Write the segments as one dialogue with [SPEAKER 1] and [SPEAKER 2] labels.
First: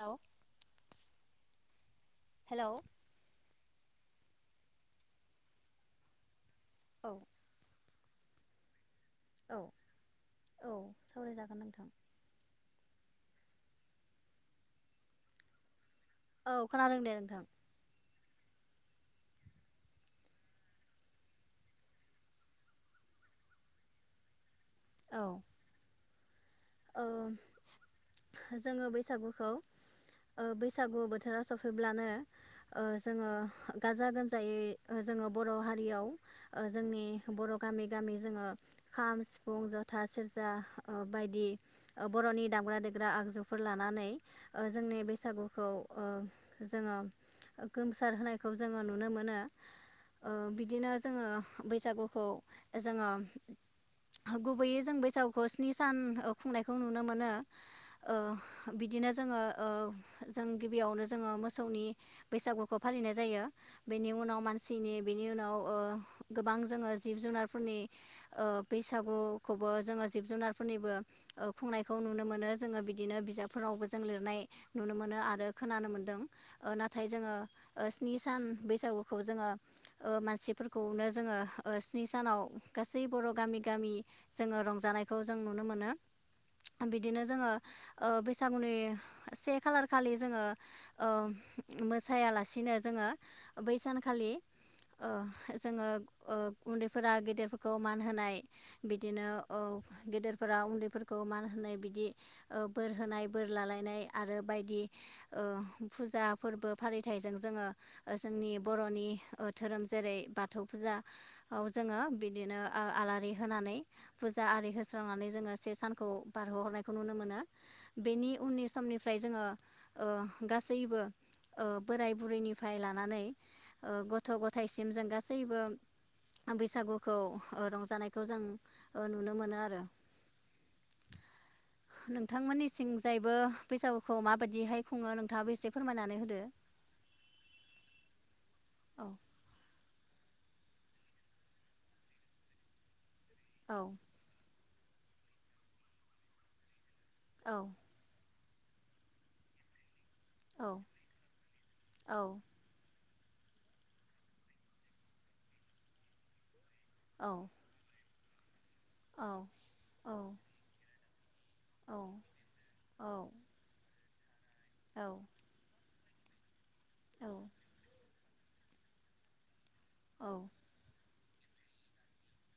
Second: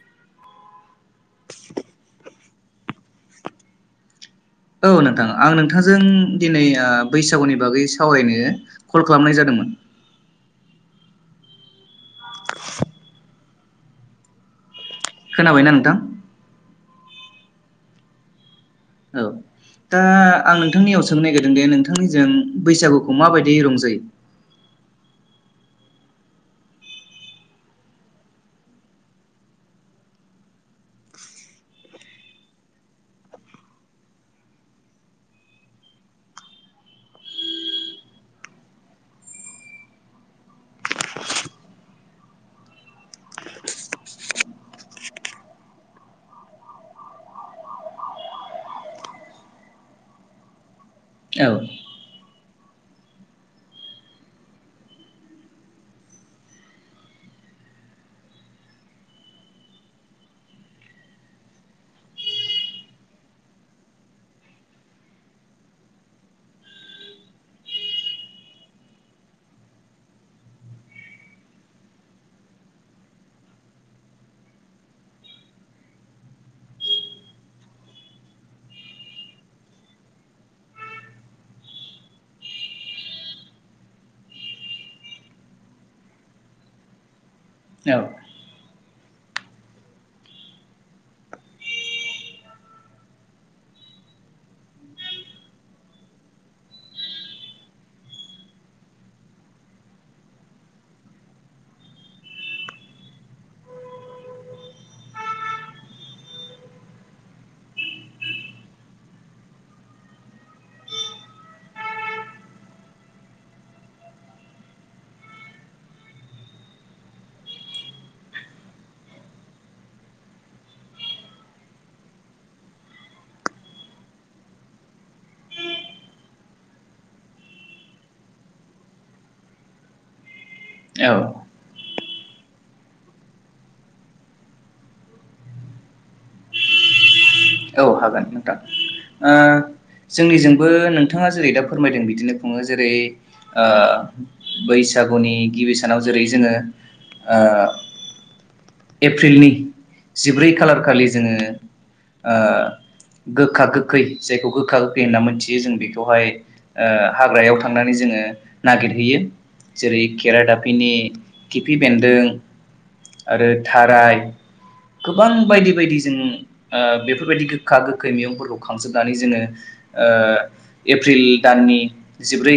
[SPEAKER 1] हेल हेल'
[SPEAKER 2] औ नोंथां आं नोंथांजों दिनै
[SPEAKER 1] औ
[SPEAKER 2] बैसागुनि बागै सावरायनो कल खालामनाय
[SPEAKER 1] औ
[SPEAKER 2] जादोंमोन
[SPEAKER 1] औ सावरायजागोन नोंथां
[SPEAKER 2] खोनाबायना नोंथां
[SPEAKER 1] औ खोनादों दे नोंथां
[SPEAKER 2] औ दा आं नोंथांनियाव सोंनो नागिरदोंदि नोंथांनिजों बैसागुखौ माबायदि रंजायो
[SPEAKER 1] औ जोङो बैसागुखौ बैसागु बोथोराव सफैब्लानो जोङो गाजा गोमजायै जोङो बर' हारियाव जोंनि बर' गामि गामि जोङो खाम सिफुं जथा सेरजा बायदि बर'नि दामग्रा देग्रा आगजुफोर लानानै जोंनि बैसागुखौ जोङो गोमसार होनायखौ जोङो नुनो मोनो बिदिनो जोङो
[SPEAKER 2] औ
[SPEAKER 1] बैसागुखौ जोङो गुबैयै जों बैसागुखौ स्नि सान खुंनायखौ नुनो मोनो बिदिनो जोङो जों गिबियावनो जोङो मोसौनि बैसागुखौ फालिनाय जायो बेनि उनाव मानसिनि बेनि उनाव गोबां जोङो जिब जुनारफोरनि बैसागुखौबो जोङो जिब जुनारफोरनिबो खुंनायखौ नुनो मोनो जोङो बिदिनो बिजाबफोरावबो जों लिरनाय नुनो मोनो आरो खोनानो मोनदों नाथाय जोङो स्नि सान बैसागुखौ जोङो मानसिफोरखौनो जोङो स्नि सानाव गासै बर' गामि गामि जोङो रंजानायखौ जों नुनो मोनो बिदिनो जोङो
[SPEAKER 2] औ
[SPEAKER 1] बैसागुनि से खालार खालि जोङो मोसायालासिनो जोङो बै सानखालि जोङो उन्दैफोरा गेदेरफोरखौ मान होनाय बिदिनो गेदेरफोरा उन्दै फोरखौ मान होनाय बिदि बोर होनाय बोर लालायनाय आरो बायदि फुजा फोरबो फालिथाइजों जोङो जोंनि बर'नि धोरोम जेरै बाथौ फुजाायाव जोङो बिदिनो आलारि होनानै फुजा आरि होस्रांनानै जोङो से सानखौ बारहोहरनायखौ नुनो मोनो बेनि उननि समनिफ्राय जोङो गासैबो बोराय बुरैनिफ्राय लानानै गथ' गथायाइसिम जों गासैबो बैसागुखौ रंजानायखौ जों नुनो मोनो आरो
[SPEAKER 2] औ
[SPEAKER 1] नोंथांमोननि सिंजायैबो बैसागुखौ माबायदिहाय खुङो नोंथाङाबो एसे फोरमायनानै होदो
[SPEAKER 2] औ हागोन नोंथां
[SPEAKER 1] औ
[SPEAKER 2] जोंनिजोंबो नोंथाङा जेरै दा फोरमायदों बिदिनो खुङो जेरै ओ
[SPEAKER 1] औ
[SPEAKER 2] बैसागुनि गिबि सानाव जेरै जोङो ओ
[SPEAKER 1] औ
[SPEAKER 2] एप्रिलनि जिब्रै
[SPEAKER 1] औ
[SPEAKER 2] खालार खालि जोङो
[SPEAKER 1] औ
[SPEAKER 2] ओ गोखा गोखै जायखौ गोखा गोखै होनना मोनथियो जों बेखौहाय ओ
[SPEAKER 1] औ
[SPEAKER 2] हाग्रायाव थांनानै जोङो। नागिरहैयो
[SPEAKER 1] औ
[SPEAKER 2] जेरै केराडाफिनि खिफि
[SPEAKER 1] औ
[SPEAKER 2] बेन्दों
[SPEAKER 1] औ
[SPEAKER 2] आरो थाराय
[SPEAKER 1] औ
[SPEAKER 2] गोबां बायदि बायदि जों ओ बेफोरबायदि गोखा गोखै मैगंफोरखौ खांजोबनानै जोङो ओ
[SPEAKER 1] औ
[SPEAKER 2] एप्रिल दाननि जिब्रै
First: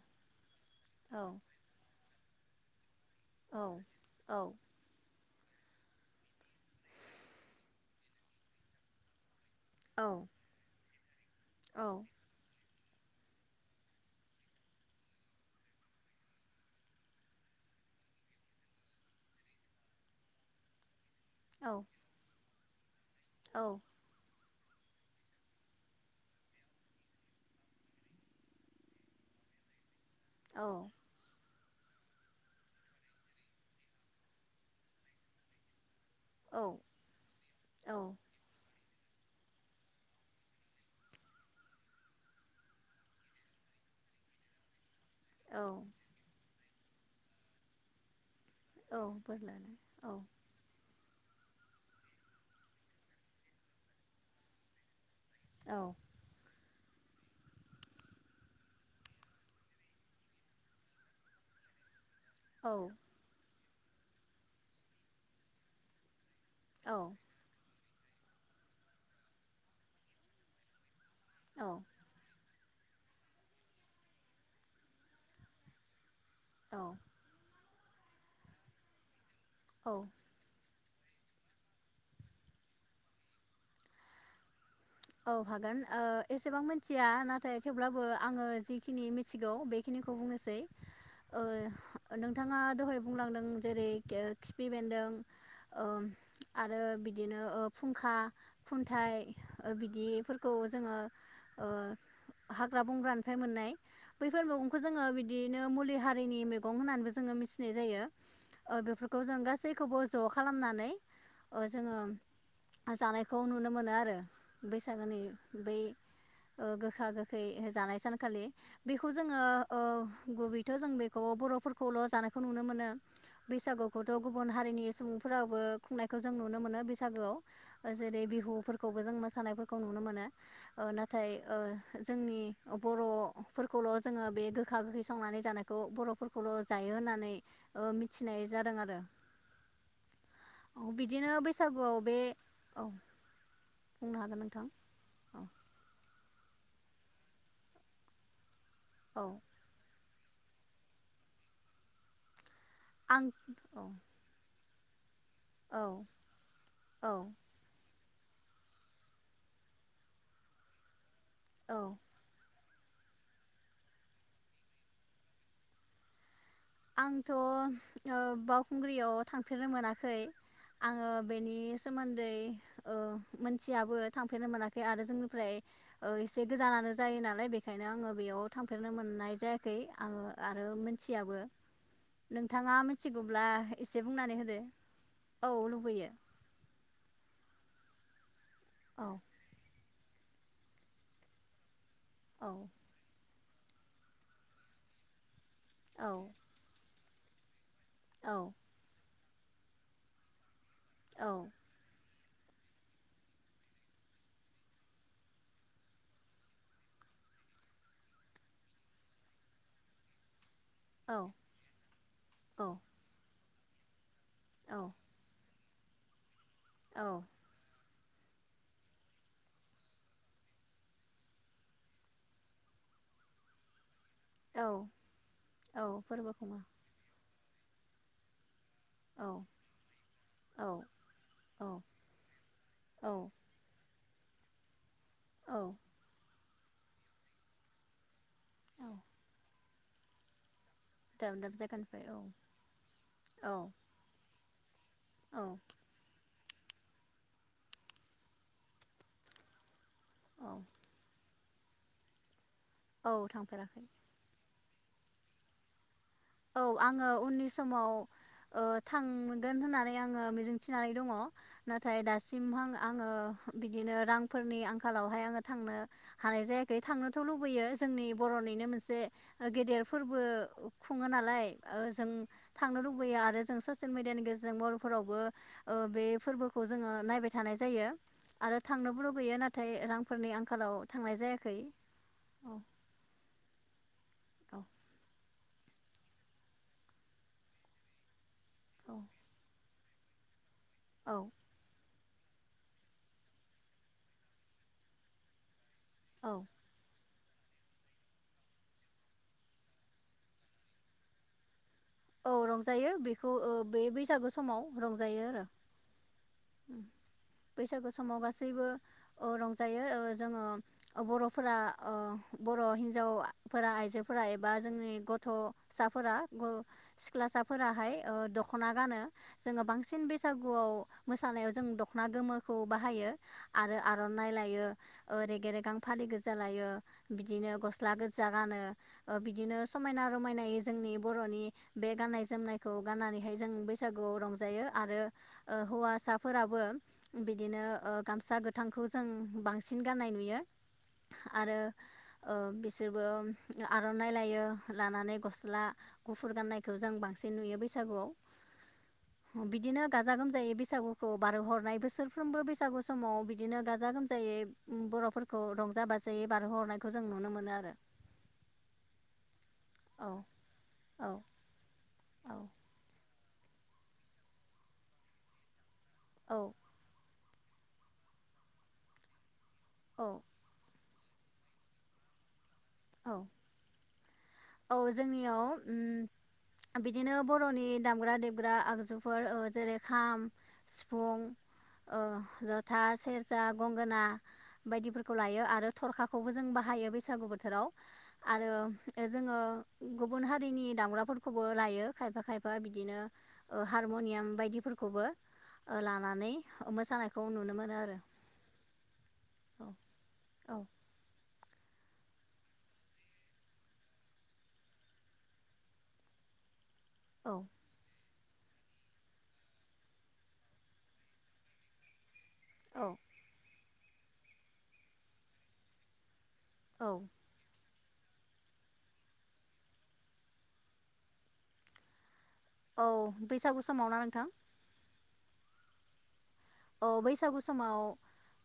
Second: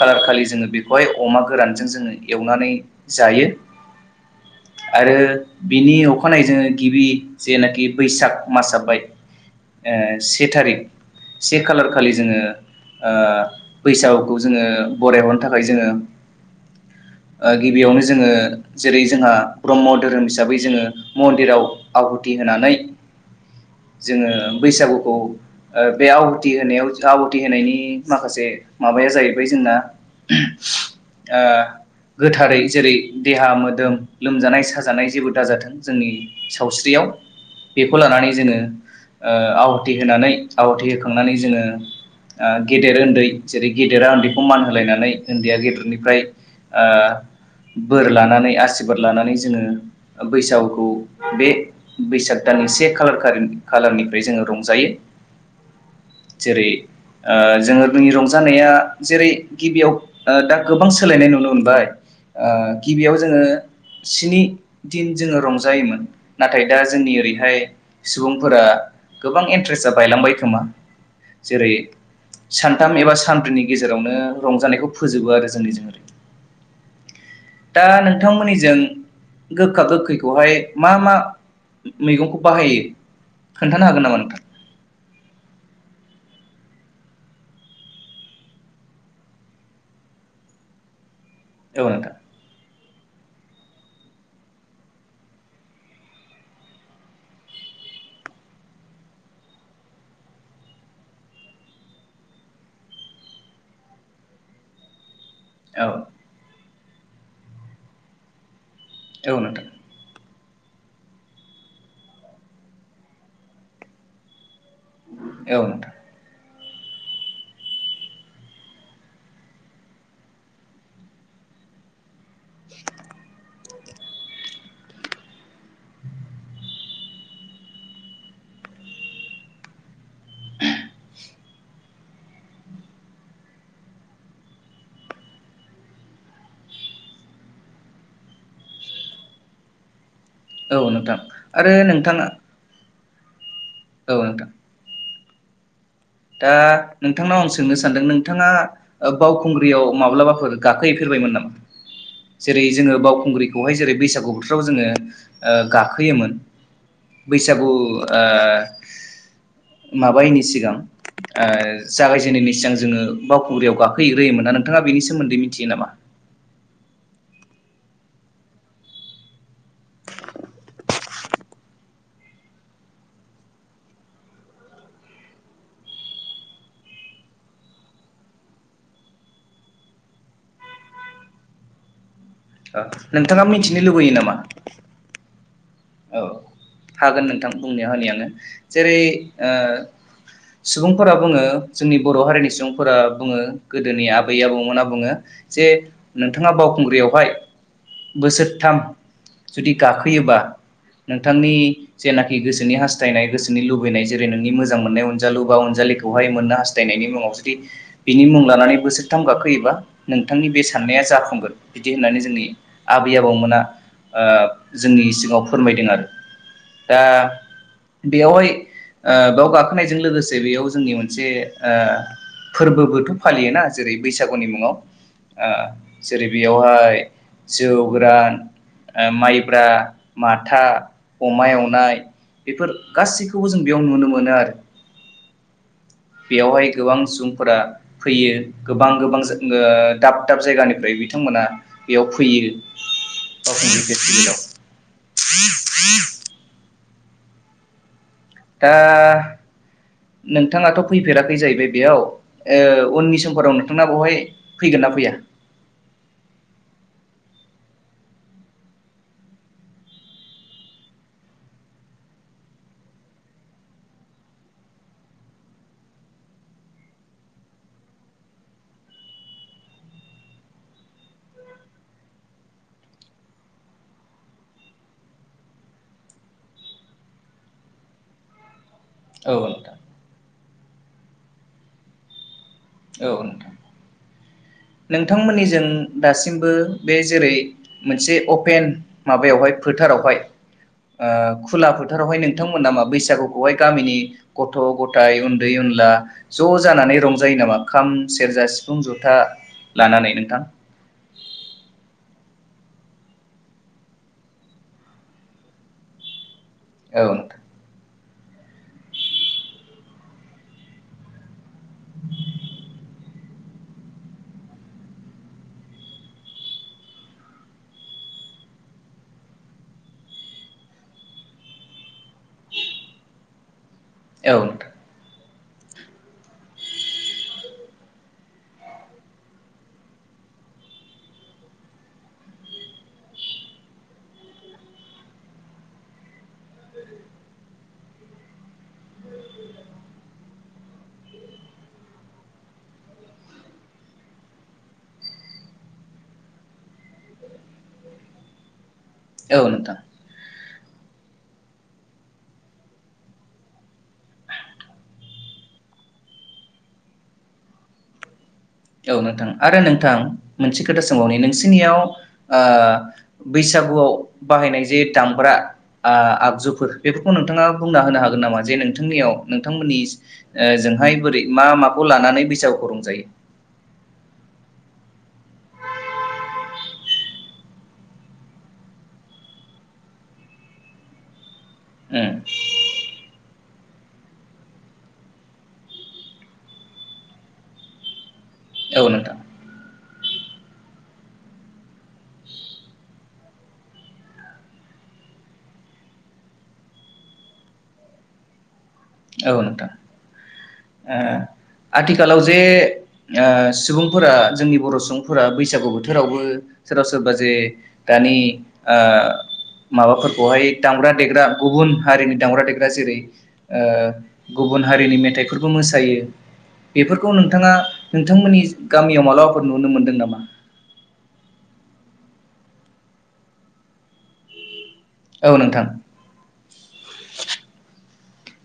[SPEAKER 2] खालार खालि जोङो बेखौहाय अमा गोरानजों जोङो एवनानै जायो आरो बिनि अखानायै जोङो गिबि जेनाखि बैसाग मासावहाय ओ से थारिख से खालार खालि जोङो ओ बैसागुखौ जोङो बरायहरनो थाखाय जोङो गिबियावनो ओ जोङो जेरै जोंहा ब्रह्म धोरोम हिसाबै जोङो। मन्दिराव आहुथि होनानै [unintelligible] जोङो बैसागुखौ ओ बे आहुथि होनायाव आहुथि होनायनि माखासे माबाया जाहैबाय जोंना
[SPEAKER 1] औ
[SPEAKER 2] [inaudible] ओ गोथारै जेरै देहा मोदोम लोमजानाय साजानाय जेबो दाजाथों। जोंनि सावस्रियाव बेफोर लानानै जोङो ओ आहथि होनानै आहथि होखांनानै जोङो गेदेर उन्दै जेरै गेदेरा उन्दैखौ मान होलायनानै ओन्दैया
[SPEAKER 1] औ
[SPEAKER 2] गेदेरनिफ्राय ओ बोर लानानै आसिरबाद
[SPEAKER 1] औ
[SPEAKER 2] लानानै
[SPEAKER 1] बोर
[SPEAKER 2] जोङो
[SPEAKER 1] औ
[SPEAKER 2] ओ बैसागुखौ बे बैसाग दाननि से खालारखालि खालारनिफ्राय जोङो रंजायो।
[SPEAKER 1] औ
[SPEAKER 2] जेरै ओ जोङो जोंनि रंजानाया जेरै गिबियाव दा गोबां सोलायनाय नुनो मोनबाय। ओ
[SPEAKER 1] औ
[SPEAKER 2] गिबियाव जोङो स्नि दिन जोङो रंजायोमोन। नाथाय दा जोंनि ओरैहाय सुबुंफोरा गोबां इन्ट्रेस्टआ बायलांबाय खोमा। जेरै सानथाम एबा सानब्रैनि गेजेरावनो रंजानायखौ फोजोबो आरो जोंनिजों ओरै
[SPEAKER 1] औ।
[SPEAKER 2] दा नोंथांमोननिजों गोखा
[SPEAKER 1] औ
[SPEAKER 2] गोखैखौहाय मा मा मैगंखौ बाहायो खोन्थानो हागोन नामा नोंथां?
[SPEAKER 1] औ हागोन ओ एसेबां मिथिया नाथाय थेवब्लाबो आङो जिखिनि मिथिगौ बेखिनिखौ बुंनोसै। ओ
[SPEAKER 2] औ नोंथां
[SPEAKER 1] नोंथाङा दहाय बुंलांदों जेरै खिफि बेन्दों ओ आरो बिदिनो फुंखा खुन्थाइ ओ बिदिफोरखौ जोङो ओ हाग्रा बंग्रानिफ्राय मोननाय बैफोर मैगंखौ जोङो बिदि। बिदिनो
[SPEAKER 2] औ
[SPEAKER 1] मुलि हारिनि मैगं गं होननानैबो जोङो मिथिनाय जायो। ओ बेफोरखौ
[SPEAKER 2] औ
[SPEAKER 1] जों
[SPEAKER 2] नोंथां
[SPEAKER 1] गासैखौबो ज खालामनानै ओ जोङो जानायखौ नुनो मोनो आरो। बैसागोनि
[SPEAKER 2] औ
[SPEAKER 1] बै
[SPEAKER 2] नोंथां
[SPEAKER 1] ओ गोखा गोखै जानाय सानखालि बेखौ जोङोओ गुबैथ जों बेखौ बरफोरखौल जानायखौ नुनो मोनो बैसागुखौथ गुबुन हारिनि सुबुंफोराबो खुंनायखौ जों नुनो मोनो बैसागोआव जेरै बिहुफोरखौबो जों उम थानायफोरखौ नुनो मोनो। ओ नाथाय। ओ जोंनि बरफोरखौल जोङो बे गोखा गोखै संनानै जानायखौ बरफोरखौल जायो होननानै ओ मिथिनाय जादों आरो। औ
[SPEAKER 2] नोंथां
[SPEAKER 1] बिदिनो
[SPEAKER 2] आरो
[SPEAKER 1] बैसागुआव बे
[SPEAKER 2] नोंथाङा
[SPEAKER 1] औ। बुंनो हागोन नोंथां। औ
[SPEAKER 2] दा नोंथांनाव आं सोंनो सानदों नोंथाङा ओ
[SPEAKER 1] औ
[SPEAKER 2] बावखुंग्रियाव माब्लाबा गाखोहैफेरबायमोन नामा जेरै जोङो
[SPEAKER 1] आं
[SPEAKER 2] बावुंग्रिखौहाय
[SPEAKER 1] औ
[SPEAKER 2] जेरै बैसागु फोराव जोङो ओ
[SPEAKER 1] औ
[SPEAKER 2] गाखोयोमोन
[SPEAKER 1] औ
[SPEAKER 2] बैसागु ओ माबायिनि सिगां ओ
[SPEAKER 1] औ
[SPEAKER 2] जागायजेनायनि सिगां जोङो बावखुंग्रियाव गाखोहैग्रोयोमोन ना नोंथाङा बेनि सोमोन्दै मिथियो नामा
[SPEAKER 1] आंथ ओ बावखुंग्रियाव थांफेरनो मोनाखै आङो बेनि सोमोन्दै ओ मोनथियाबो थांफेरनो मोनाखै आरो जोंनिफ्राय ओ एसे गोजानानो जायो नालाय बेखायनो आङो बेयाव थांफेरनो मोननाय जायाखै आङो आरो मोनथियाबो नोंथाङा
[SPEAKER 2] ओ नोंथाङा
[SPEAKER 1] मिथिगौब्ला
[SPEAKER 2] मिथिनो
[SPEAKER 1] एसे
[SPEAKER 2] लुबैयो नामा
[SPEAKER 1] बुंनानै होदो औ लुबैयो
[SPEAKER 2] औ हागोन नोंथां बुंना होनि आङो जेरै
[SPEAKER 1] औ
[SPEAKER 2] ओ सुबुंफोरा बुङो जोंनि बरहारिनि
[SPEAKER 1] औ
[SPEAKER 2] सुबुंफोरा बुङो गोदोनि आबै आबौमोना बुङो जे
[SPEAKER 1] औ
[SPEAKER 2] नोंथाङा बावखुंग्रियाव [unintelligible]
[SPEAKER 1] औ
[SPEAKER 2] बोसोरथाम जुदि गाखोयोबा
[SPEAKER 1] औ
[SPEAKER 2] नोंथांनि जेनाखि गोसोनि हास्थायनाय गोसोनि लुबैनाय जेरै नोंनि मोजां मोननाय अनजालु बा अनजालिखौहाय मोननो हासनायनि मुङाव जुदि बिनि मुं लानानै बोसोरथाम गाखोयोबा नोंथांनि बे साननाया
[SPEAKER 1] औ
[SPEAKER 2] जाफुंगोन बिदि होननानै जोंनि
[SPEAKER 1] औ
[SPEAKER 2] आबै आबौमोना ओ
[SPEAKER 1] औ
[SPEAKER 2] जोंनि सिगाङाव फोरमायदों आरो दा
[SPEAKER 1] औ
[SPEAKER 2] बेयावहाय ओ बेयाव गाखोनायजों लोगोसे बेयाव जोंनि मोनसे ओ फोरबोबोथ' फालियोना जेरै बैसागुनि
[SPEAKER 1] औ
[SPEAKER 2] मुङाव ओ
[SPEAKER 1] औ
[SPEAKER 2] जेरै
[SPEAKER 1] फोरबो खुङो
[SPEAKER 2] बेयावहाय जौ गोरान ओ
[SPEAKER 1] औ
[SPEAKER 2] माइब्रा माथा
[SPEAKER 1] औ
[SPEAKER 2] अमा
[SPEAKER 1] औ
[SPEAKER 2] एवनाय बेफोर गासैखौबो जों बेयावनो नुनो मोनो आरो
[SPEAKER 1] औ
[SPEAKER 2] बेयावहाय गोबां सुबुंफोरा फैयो
[SPEAKER 1] औ
[SPEAKER 2] गोबां गोबां जोङो दाब दाब जायगानि ओमफ्राय
[SPEAKER 1] दाब
[SPEAKER 2] बिथांमोना
[SPEAKER 1] दाब
[SPEAKER 2] बेयाव
[SPEAKER 1] जायगानिफ्राय औ
[SPEAKER 2] फैयो
[SPEAKER 1] औ
[SPEAKER 2] बावखुंग्रि फेस्टिभेलाव [inaudible]
[SPEAKER 1] औ
[SPEAKER 2] दा
[SPEAKER 1] औ
[SPEAKER 2] नोंथाङाथ' फैफेराखै जाहैबाय बेयाव ओ
[SPEAKER 1] औ
[SPEAKER 2] उननि समफोराव
[SPEAKER 1] थांफेराखै
[SPEAKER 2] नोंथाङा बावहाय फैगोन ना फैया?
[SPEAKER 1] औ आङो उननि समाव ओ थांगोन होननानै आङो मिजिंथिनानै दङ। नाथाय दासिमहां आङो बिदिनो रांफोरनि आंखालावहाय आङो थांनो हानाय जायाखै थांनोथ' लुबैयो जोंनि बर'निनो मोनसे ओ गेदेर फोरबो खुङो नालाय ओ जों थांनो लुबैयो आरो जों ससियेल मेडियानि गेजेरजों बे मबाइल फोरावबो बे फोरबोखौ जोङो नायबाय थानाय जायो। आरो थांनोबो
[SPEAKER 2] औ
[SPEAKER 1] लुबैयो
[SPEAKER 2] नोंथां
[SPEAKER 1] नाथाय रां फोरनि आंखालाव थांनाय जायाखै औ
[SPEAKER 2] औ नोंथां
[SPEAKER 1] औ
[SPEAKER 2] नोंथांमोननिजों दासिमबो बे जेरै मोनसे अपेन
[SPEAKER 1] औ
[SPEAKER 2] माबायावहाय फोथारावहाय ओ
[SPEAKER 1] औ
[SPEAKER 2] खुला फो फोथारावहाय नोंथांमोना मा बैसागुखौहाय गामिनि गथ' गथाय उन्दै उन ला
[SPEAKER 1] औ
[SPEAKER 2] ज' जानानै रंजा जायो नामा खाम सेरजा सिफुं जथा लानानै नोंथां?
[SPEAKER 1] औ रंजायो बेखौ ओ बे बैसागु समाव रंजायो आरो
[SPEAKER 2] औ
[SPEAKER 1] आसामाव गासैबो रंजायो जोङो ओ बर' फोरा ओ बर' हिन्जाव फोरा आइजोफोरा एबा जोंनि गथ'साफोरा ग सिख्लासाफोराहाय ओ दख'ना गानो जोङो बांसिन बैसागुआव मोसानायाव जों दख'ना गोमोखौ बाहायो। आरो आर'नाइ
[SPEAKER 2] औ
[SPEAKER 1] लायो
[SPEAKER 2] नोंथां
[SPEAKER 1] ओरै गेरेगां फालि गोजा लायो बिदिनो गस्ला गोजा गानो ओ बिदिनो समायना रमायनायै जोंनि बर'नि बे गाननाय जोमनायखौ गाननानैहाय जों बैसागुआव रंजायो आरो ओ हौवासाफोराबो बिदिनो ओ गामसा गोथांखौ जों बांसिन गाननाय नुयो आरो ओ बिसोरबो आर'नाइ लायो लानानै गस्ला गुफुर गाननायखौ जों बांसिन नुयो बैसागुआव।
[SPEAKER 2] औ नोंथां
[SPEAKER 1] बिदिनो गाजा गोमजायै बैसागुखौ बारहोहरनाय बोसोरफ्रोमबो बैसागु समाव बिदिनो गाजा गोमजायै उम बर'फोरखौ रंजा बाजायै बारहोहरनायखौ जों नुनो मोनो आरो
[SPEAKER 2] औ नोंथां। आरो नोंथां
[SPEAKER 1] औ
[SPEAKER 2] मोनसे खोथा
[SPEAKER 1] औ
[SPEAKER 2] सोंबावनि नोंसिनियाव
[SPEAKER 1] औ
[SPEAKER 2] ओ बैसागुआव बाहायनाय जे दामग्रा आ
[SPEAKER 1] औ
[SPEAKER 2] आगजुफोर बेफोरखौ नोंथ थाङा बुंना होनो हागोन नामा जे नोंथांनियाव नोंथांमोननि
[SPEAKER 1] औ
[SPEAKER 2] ओजोंहाय बोरै मा माखौ लानानै बैसागु- रंजायो?
[SPEAKER 1] औ औ जोंनियाव उम बिदिनो बर'नि दामग्रा देबग्रा आगजुफोर जेरै ओ खाम, सिफुं ओ
[SPEAKER 2] उम
[SPEAKER 1] जथा, सेरजा गंगोना बायदिफोरखौ लायो आरो थरखाखौबो जों बाहायो बैसागु बोथोराव। आरो
[SPEAKER 2] औ नोंथां
[SPEAKER 1] ओ गुबुन हारिनि दामग्राफोरखौबो लायो खायफा खायफा बिदिनो ओ हारमनियाम बायदिफोरखौबो ओ लानानै मोसानायखौ नुनो मोनो आरो औ औ
[SPEAKER 2] ओ आथिखालाव जे ओ सुबुंफोरा जोंनि बर' सुबुंफोरा बैसागु बोथोरावबो सोरबा सोरबा जे
[SPEAKER 1] औ
[SPEAKER 2] दानि ओ माबाफोरखौहाय दामग्रा देग्रा गुबुन हारिनि दामग्रा देग्रा
[SPEAKER 1] औ
[SPEAKER 2] जेरै ओ गुबुन हारिनि मेथाइफोरबो मोसायो।
[SPEAKER 1] औ
[SPEAKER 2] बेफोरखौ नोंथाङा नोंथांमोननि गामियाव मालाबाफोर नुनो मोनदों नामा?
[SPEAKER 1] औ बैसागु समाव ना नोंथां?
[SPEAKER 2] औ नोंथां।
[SPEAKER 1] अ बैसागु समाव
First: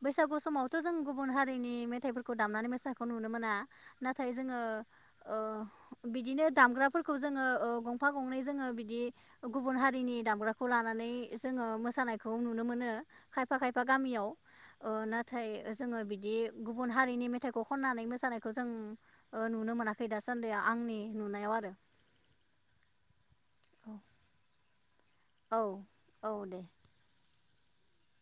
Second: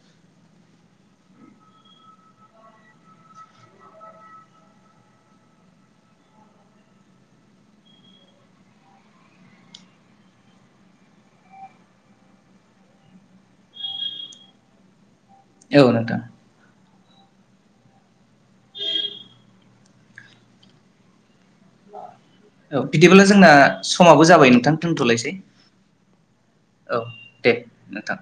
[SPEAKER 1] बैसागु समावथ' जों गुबुन हारिनि मेथाइफोरखौ दामनानै मोसानायखौ नुनो मोना नाथाय जोंङो ओ बिदिनो दामग्राफोरखौ जोंङो ओ गंफा गंनै जोंङो बिदि गुबुन हारिनि दामग्राखौ लानानै जोंङो मोसानायखौ नुनो मोनो। खायफा खायफा गामियाव ओ नाथ थाय ओ
[SPEAKER 2] औ
[SPEAKER 1] जोंङो
[SPEAKER 2] नोंथां
[SPEAKER 1] बिदि गुब गुबुन हारिनि मेथाइखौ खननानै मोसानायखौ जों ओ नुनो मोनाखै दासान्दिया आंनि नुनायाव आरो
[SPEAKER 2] औ बिदि बालाय जोंना समाबो जाबाय नोंथां। दोनथलायसै
[SPEAKER 1] औ औ दे
[SPEAKER 2] औ दे नोंथां